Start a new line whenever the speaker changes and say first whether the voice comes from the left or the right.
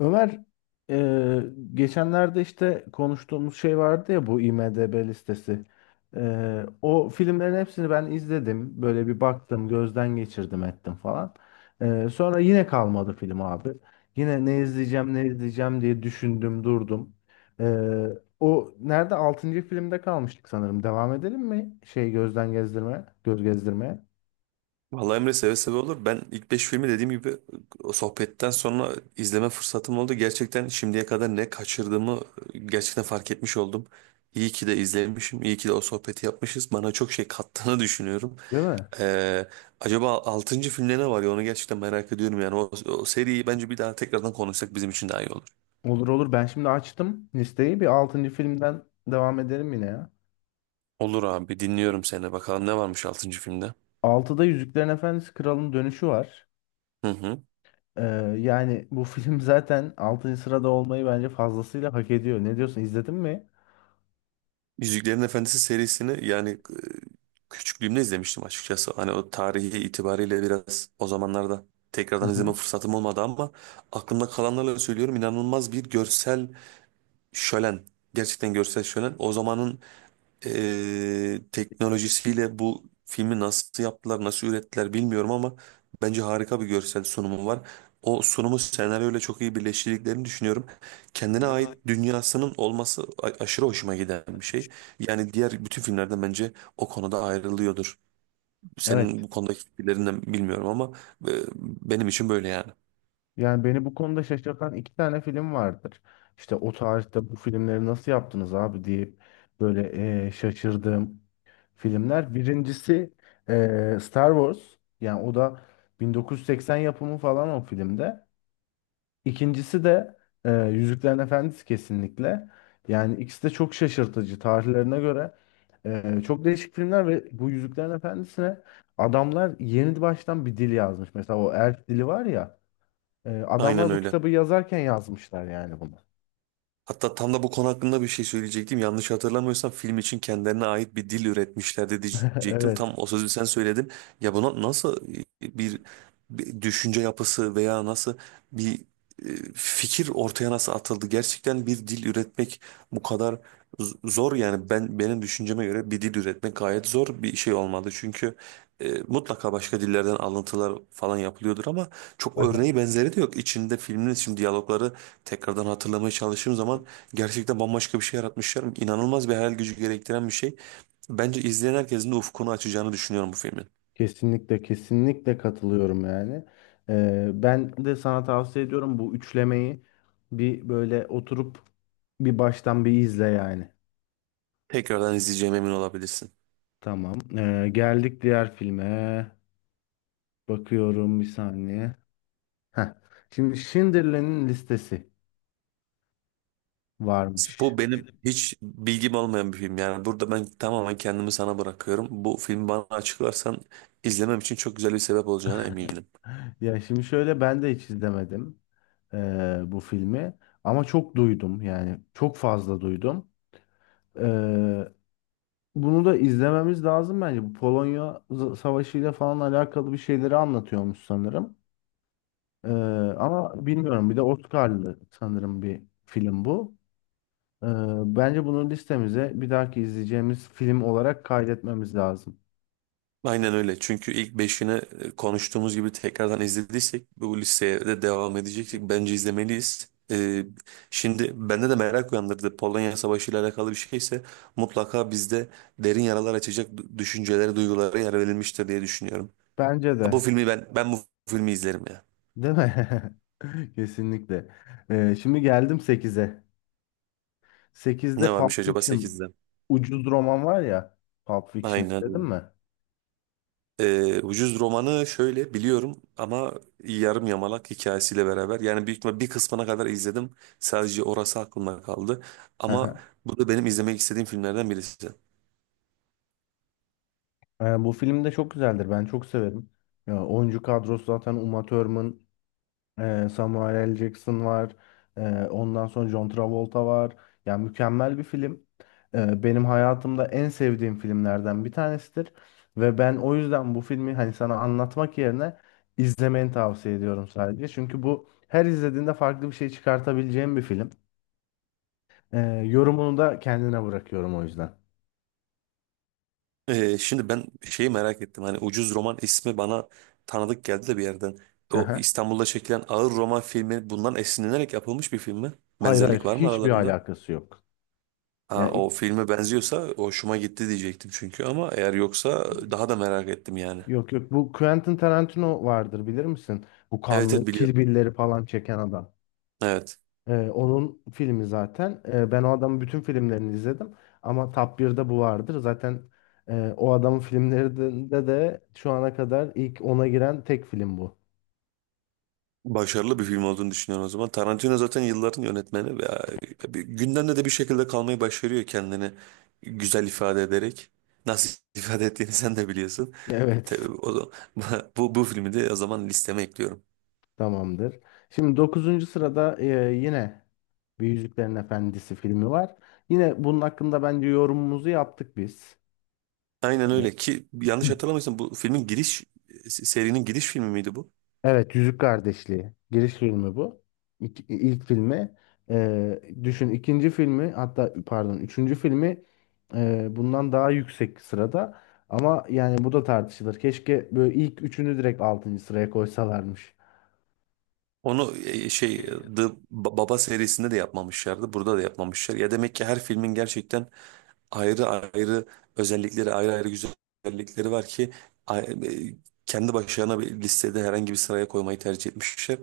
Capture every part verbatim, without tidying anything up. left: Ömer e, geçenlerde işte konuştuğumuz şey vardı ya bu IMDb listesi. E, o filmlerin hepsini ben izledim. Böyle bir baktım, gözden geçirdim ettim falan. E, sonra yine kalmadı film abi. Yine ne izleyeceğim ne izleyeceğim diye düşündüm durdum. E, o nerede? Altıncı filmde kalmıştık sanırım. Devam edelim mi? Şey gözden gezdirme, göz gezdirmeye.
right: Vallahi Emre seve seve olur. Ben ilk beş filmi dediğim gibi o sohbetten sonra izleme fırsatım oldu. Gerçekten şimdiye kadar ne kaçırdığımı gerçekten fark etmiş oldum. İyi ki de izlemişim. İyi ki de o sohbeti yapmışız. Bana çok şey kattığını düşünüyorum.
left: Değil mi?
right: Ee, acaba altıncı filmde ne var ya onu gerçekten merak ediyorum. Yani o, o seriyi bence bir daha tekrardan konuşsak bizim için daha iyi olur.
left: Olur olur. Ben şimdi açtım listeyi. Bir altıncı filmden devam edelim yine ya.
right: Olur abi, dinliyorum seni. Bakalım ne varmış altıncı filmde.
left: Altıda Yüzüklerin Efendisi Kral'ın dönüşü var.
right: Hı hı.
left: Ee, yani bu film zaten altıncı sırada olmayı bence fazlasıyla hak ediyor. Ne diyorsun? İzledin mi?
right: Yüzüklerin Efendisi serisini yani e, küçüklüğümde izlemiştim açıkçası. Hani o tarihi itibariyle biraz o zamanlarda
left: Hı
right: tekrardan izleme
left: hı.
right: fırsatım olmadı ama aklımda kalanlarla söylüyorum, inanılmaz bir görsel şölen. Gerçekten görsel şölen. O zamanın e, teknolojisiyle bu filmi nasıl yaptılar, nasıl ürettiler bilmiyorum ama bence harika bir görsel sunumu var. O sunumu senaryoyla çok iyi birleştirdiklerini düşünüyorum. Kendine ait dünyasının olması a- aşırı hoşuma giden bir şey. Yani diğer bütün filmlerden bence o konuda ayrılıyordur. Senin
left: Evet.
right: bu konudaki fikirlerinden bilmiyorum ama e, benim için böyle yani.
left: Yani beni bu konuda şaşırtan iki tane film vardır. İşte o tarihte bu filmleri nasıl yaptınız abi diye böyle e, şaşırdığım filmler. Birincisi e, Star Wars. Yani o da bin dokuz yüz seksen yapımı falan o filmde. İkincisi de e, Yüzüklerin Efendisi kesinlikle. Yani ikisi de çok şaşırtıcı tarihlerine göre. e, çok değişik filmler ve bu Yüzüklerin Efendisi'ne adamlar yeni baştan bir dil yazmış. Mesela o elf dili var ya. e,
right: Aynen
left: adamlar bu
right: öyle.
left: kitabı yazarken yazmışlar yani bunu.
right: Hatta tam da bu konu hakkında bir şey söyleyecektim. Yanlış hatırlamıyorsam film için kendilerine ait bir dil üretmişlerdi diyecektim. Tam
left: Evet.
right: o sözü sen söyledin. Ya buna nasıl e, bir, bir düşünce yapısı veya nasıl bir e, fikir ortaya nasıl atıldı? Gerçekten bir dil üretmek bu kadar z- zor yani ben benim düşünceme göre bir dil üretmek gayet zor bir şey olmadı. Çünkü e, mutlaka başka dillerden alıntılar falan yapılıyordur ama çok
left: Aha.
right: örneği benzeri de yok. İçinde filmin için diyalogları tekrardan hatırlamaya çalıştığım zaman gerçekten bambaşka bir şey yaratmışlar. İnanılmaz bir hayal gücü gerektiren bir şey. Bence izleyen herkesin de ufkunu açacağını düşünüyorum bu filmin.
left: Kesinlikle kesinlikle katılıyorum yani. E, ben de sana tavsiye ediyorum bu üçlemeyi bir böyle oturup bir baştan bir izle yani.
right: Tekrardan izleyeceğime emin olabilirsin.
left: Tamam. Ee, geldik diğer filme. Bakıyorum bir saniye. Heh. Şimdi Schindler'in listesi varmış.
right: Bu benim hiç bilgim olmayan bir film. Yani burada ben tamamen kendimi sana bırakıyorum. Bu filmi bana açıklarsan izlemem için çok güzel bir sebep olacağına eminim.
left: Ya şimdi şöyle ben de hiç izlemedim ee, bu filmi. Ama çok duydum yani. Çok fazla duydum. Ee, bunu da izlememiz lazım bence. Bu Polonya z- Savaşı ile falan alakalı bir şeyleri anlatıyormuş sanırım. Ee, ama bilmiyorum. Bir de Oscar'lı sanırım bir film bu. Ee, Bence bunu listemize bir dahaki izleyeceğimiz film olarak kaydetmemiz lazım.
right: Aynen öyle. Çünkü ilk beşini e, konuştuğumuz gibi tekrardan izlediysek bu listeye de devam edeceksek bence izlemeliyiz. Ee, şimdi bende de merak uyandırdı. Polonya Savaşı ile alakalı bir şeyse mutlaka bizde derin yaralar açacak du- düşüncelere, duygulara yer verilmiştir diye düşünüyorum.
left: Bence
right: Ha, bu
left: de.
right: filmi ben ben bu filmi izlerim ya.
left: Değil mi? Kesinlikle. Ee, şimdi geldim sekize.
right: Ne
left: sekizde
right: varmış
left: Pulp
right: acaba
left: Fiction
right: sekizde?
left: ucuz roman var ya. Pulp Fiction
right: Aynen
left: izledin
right: öyle.
left: mi?
right: Ee, Ucuz romanı şöyle biliyorum ama yarım yamalak hikayesiyle beraber yani büyük ihtimal bir kısmına kadar izledim. Sadece orası aklımda kaldı. Ama bu da benim izlemek istediğim filmlerden birisi.
left: Ee, bu film de çok güzeldir. Ben çok severim. Ya, oyuncu kadrosu zaten Uma Thurman, Ee, Samuel L. Jackson var. Ee, ondan sonra John Travolta var. Yani mükemmel bir film. Ee, benim hayatımda en sevdiğim filmlerden bir tanesidir. Ve ben o yüzden bu filmi hani sana anlatmak yerine izlemeni tavsiye ediyorum sadece. Çünkü bu her izlediğinde farklı bir şey çıkartabileceğim bir film. Ee, yorumunu da kendine bırakıyorum o yüzden.
right: Ee, şimdi ben şeyi merak ettim. Hani Ucuz Roman ismi bana tanıdık geldi de bir yerden.
left: Hı
right: O
left: hı.
right: İstanbul'da çekilen ağır roman filmi bundan esinlenerek yapılmış bir film mi?
left: Hayır hayır
right: Benzerlik var mı
left: hiçbir
right: aralarında?
left: alakası yok.
right: Ha,
left: Yani
right: o
left: ilk-
right: filme benziyorsa hoşuma gitti diyecektim çünkü, ama eğer yoksa daha da merak ettim yani.
left: yok yok bu Quentin Tarantino vardır bilir misin? Bu
right: Evet,
left: kanlı
right: evet
left: Kill
right: biliyorum.
left: Bill'leri falan çeken adam.
right: Evet.
left: Ee, onun filmi zaten. Ee, ben o adamın bütün filmlerini izledim. Ama Top birde bu vardır. Zaten e, o adamın filmlerinde de şu ana kadar ilk ona giren tek film bu.
right: Başarılı bir film olduğunu düşünüyorum o zaman. Tarantino zaten yılların yönetmeni ve e, bir- gündemde de bir şekilde kalmayı başarıyor kendini güzel ifade ederek. Nasıl ifade ettiğini sen de biliyorsun.
left: Evet.
right: Tabii o zaman, bu, bu filmi de o zaman listeme ekliyorum.
left: Tamamdır. Şimdi dokuzuncu sırada e, yine bir Yüzüklerin Efendisi filmi var. Yine bunun hakkında bence yorumumuzu yaptık biz.
right: Aynen öyle ki yanlış hatırlamıyorsam bu filmin giriş serinin giriş filmi miydi bu?
left: Evet, Yüzük Kardeşliği. Giriş filmi bu. İlk, ilk filmi. Ee, düşün ikinci filmi hatta pardon üçüncü filmi e, bundan daha yüksek sırada. Ama yani bu da tartışılır. Keşke böyle ilk üçünü direkt altıncı sıraya koysalarmış.
right: Onu e, şey e, The Baba serisinde de yapmamışlardı. Burada da yapmamışlar. Ya demek ki her filmin gerçekten ayrı ayrı özellikleri, ayrı ayrı güzellikleri var ki a- e, kendi başlarına bir listede herhangi bir sıraya koymayı tercih etmişler.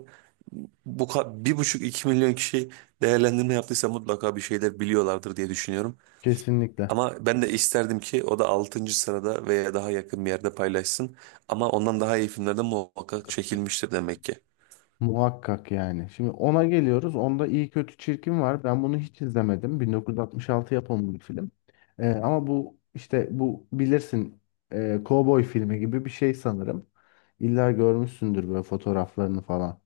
right: Bu ka- bir buçuk iki milyon kişi değerlendirme yaptıysa mutlaka bir şeyler biliyorlardır diye düşünüyorum.
left: Kesinlikle.
right: Ama ben de isterdim ki o da altıncı sırada veya daha yakın bir yerde paylaşsın. Ama ondan daha iyi filmler de muhakkak çekilmiştir demek ki.
left: Muhakkak yani. Şimdi ona geliyoruz. Onda iyi kötü çirkin var. Ben bunu hiç izlemedim. bin dokuz yüz altmış altı yapımı bir film. Ee, ama bu işte bu bilirsin e, kovboy filmi gibi bir şey sanırım. İlla görmüşsündür böyle fotoğraflarını falan.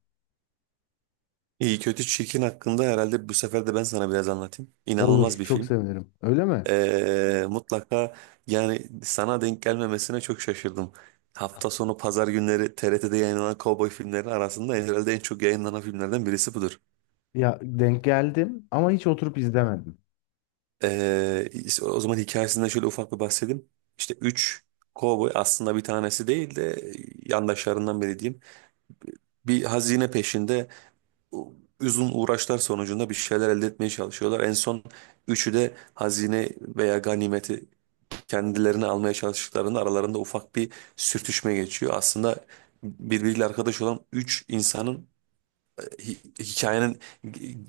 right: İyi kötü çirkin hakkında herhalde bu sefer de ben sana biraz anlatayım.
left: Olur,
right: İnanılmaz bir
left: çok
right: film.
left: sevinirim. Öyle mi?
right: Ee, mutlaka yani sana denk gelmemesine çok şaşırdım. Hafta sonu pazar günleri T R T'de yayınlanan kovboy filmleri arasında herhalde en çok yayınlanan filmlerden birisi budur.
left: Ya denk geldim ama hiç oturup izlemedim.
right: Ee, işte o zaman hikayesinden şöyle ufak bir bahsedeyim. İşte üç kovboy, aslında bir tanesi değil de yandaşlarından biri diyeyim. Bir hazine peşinde uzun uğraşlar sonucunda bir şeyler elde etmeye çalışıyorlar. En son üçü de hazine veya ganimeti kendilerine almaya çalıştıklarında aralarında ufak bir sürtüşme geçiyor. Aslında birbiriyle arkadaş olan üç insanın e, hi- hikayenin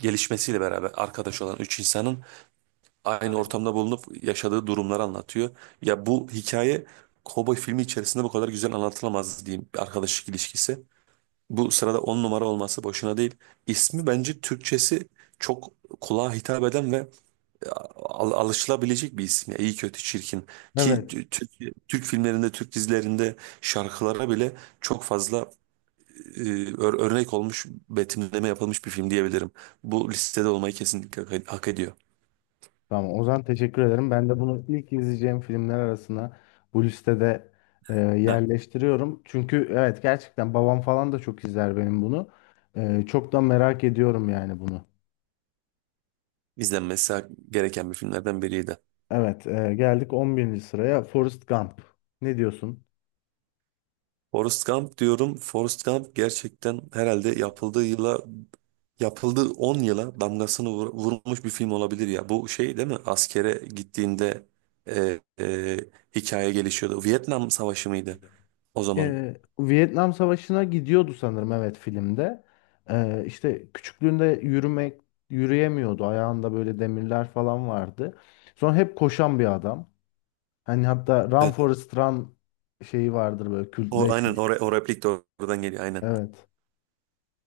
right: gelişmesiyle beraber arkadaş olan üç insanın aynı ortamda bulunup yaşadığı durumları anlatıyor. Ya bu hikaye, kovboy filmi içerisinde bu kadar güzel anlatılamaz diyeyim, bir arkadaşlık ilişkisi. Bu sırada on numara olması boşuna değil. İsmi bence Türkçesi çok kulağa hitap eden ve e, al- alışılabilecek bir isim. Ya, iyi kötü çirkin. Ki
left: Evet.
right: t- Türk, Türk filmlerinde, Türk dizilerinde şarkılara bile çok fazla e, ör- örnek olmuş, betimleme yapılmış bir film diyebilirim. Bu listede olmayı kesinlikle hak hak ediyor.
left: Tamam Ozan, teşekkür ederim. Ben de bunu ilk izleyeceğim filmler arasına bu listede e,
right: Heh,
left: yerleştiriyorum. Çünkü evet gerçekten babam falan da çok izler benim bunu. E, çok da merak ediyorum yani bunu.
right: izlenmesi gereken bir filmlerden biriydi.
left: Evet, e, geldik on birinci sıraya Forrest Gump. Ne diyorsun?
right: Forrest Gump diyorum. Forrest Gump gerçekten herhalde yapıldığı yıla yapıldığı on yıla damgasını vur- vurmuş bir film olabilir ya. Bu şey değil mi? Askere gittiğinde e, e, hikaye gelişiyordu. Vietnam Savaşı mıydı o zaman?
left: E, Vietnam Savaşı'na gidiyordu sanırım evet filmde. E, işte küçüklüğünde yürümek yürüyemiyordu. Ayağında böyle demirler falan vardı. Sonra hep koşan bir adam. Hani hatta Run
right: Evet.
left: Forest Run şeyi vardır böyle
right: O, aynen
left: kültleşmiş.
right: o, re- o replik de oradan geliyor aynen.
left: Evet.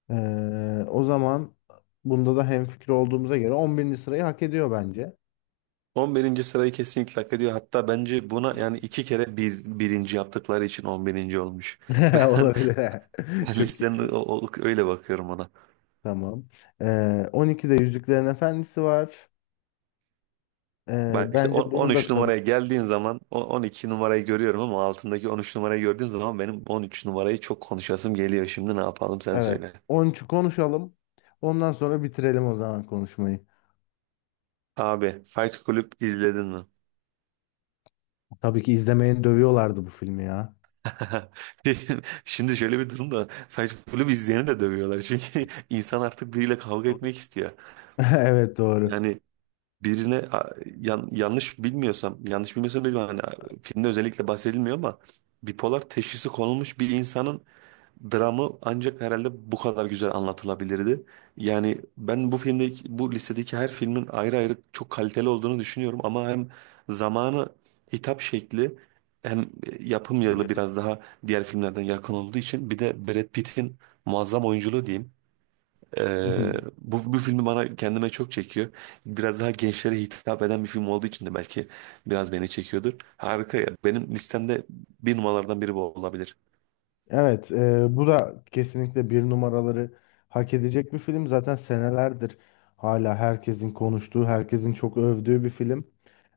left: Ee, o zaman bunda da hemfikir olduğumuza göre on birinci sırayı hak ediyor bence.
right: On birinci sırayı kesinlikle hak ediyor. Hatta bence buna yani iki kere bir, birinci yaptıkları için on birinci olmuş. Ben,
left: Olabilir.
right: ben
left: Çok iyi.
right: listenin o- o- öyle bakıyorum ona.
left: Tamam. Ee, on ikide Yüzüklerin Efendisi var. Ee,
right: Bak işte
left: bence
right: on-
left: bunu da
right: 13
left: konu.
right: numaraya geldiğin zaman o- on iki numarayı görüyorum ama altındaki on üç numarayı gördüğüm zaman benim on üç numarayı çok konuşasım geliyor. Şimdi ne yapalım sen
left: Evet.
right: söyle.
left: on üçü konuşalım. Ondan sonra bitirelim o zaman konuşmayı.
right: Abi Fight Club izledin mi?
left: Tabii ki izlemeyen dövüyorlardı bu filmi ya.
right: Şimdi şöyle bir durum da var. Fight Club izleyeni de dövüyorlar. Çünkü insan artık biriyle kavga etmek istiyor.
left: Evet, doğru.
right: Yani birine a- yan- yanlış bilmiyorsam, yanlış bilmiyorsam bilmem hani a- filmde özellikle bahsedilmiyor ama bipolar teşhisi konulmuş bir insanın dramı ancak herhalde bu kadar güzel anlatılabilirdi. Yani ben bu filmdeki, bu listedeki her filmin ayrı ayrı çok kaliteli olduğunu düşünüyorum ama hem zamanı, hitap şekli, hem yapım yılı biraz daha diğer filmlerden yakın olduğu için bir de Brad Pitt'in muazzam oyunculuğu diyeyim. Ee, bu, bu filmi bana kendime çok çekiyor. Biraz daha gençlere hitap eden bir film olduğu için de belki biraz beni çekiyordur. Harika ya. Benim listemde bir numaralardan biri bu olabilir.
left: Evet, e, bu da kesinlikle bir numaraları hak edecek bir film. Zaten senelerdir hala herkesin konuştuğu, herkesin çok övdüğü bir film.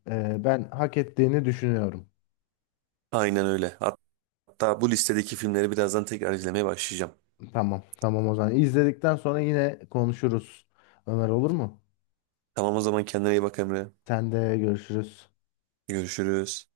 left: E, ben hak ettiğini düşünüyorum.
right: Aynen öyle. Hatta bu listedeki filmleri birazdan tekrar izlemeye başlayacağım.
left: Tamam, tamam o zaman. İzledikten sonra yine konuşuruz. Ömer, olur mu?
right: Tamam o zaman, kendine iyi bak Emre.
left: Sen de görüşürüz.
right: Görüşürüz.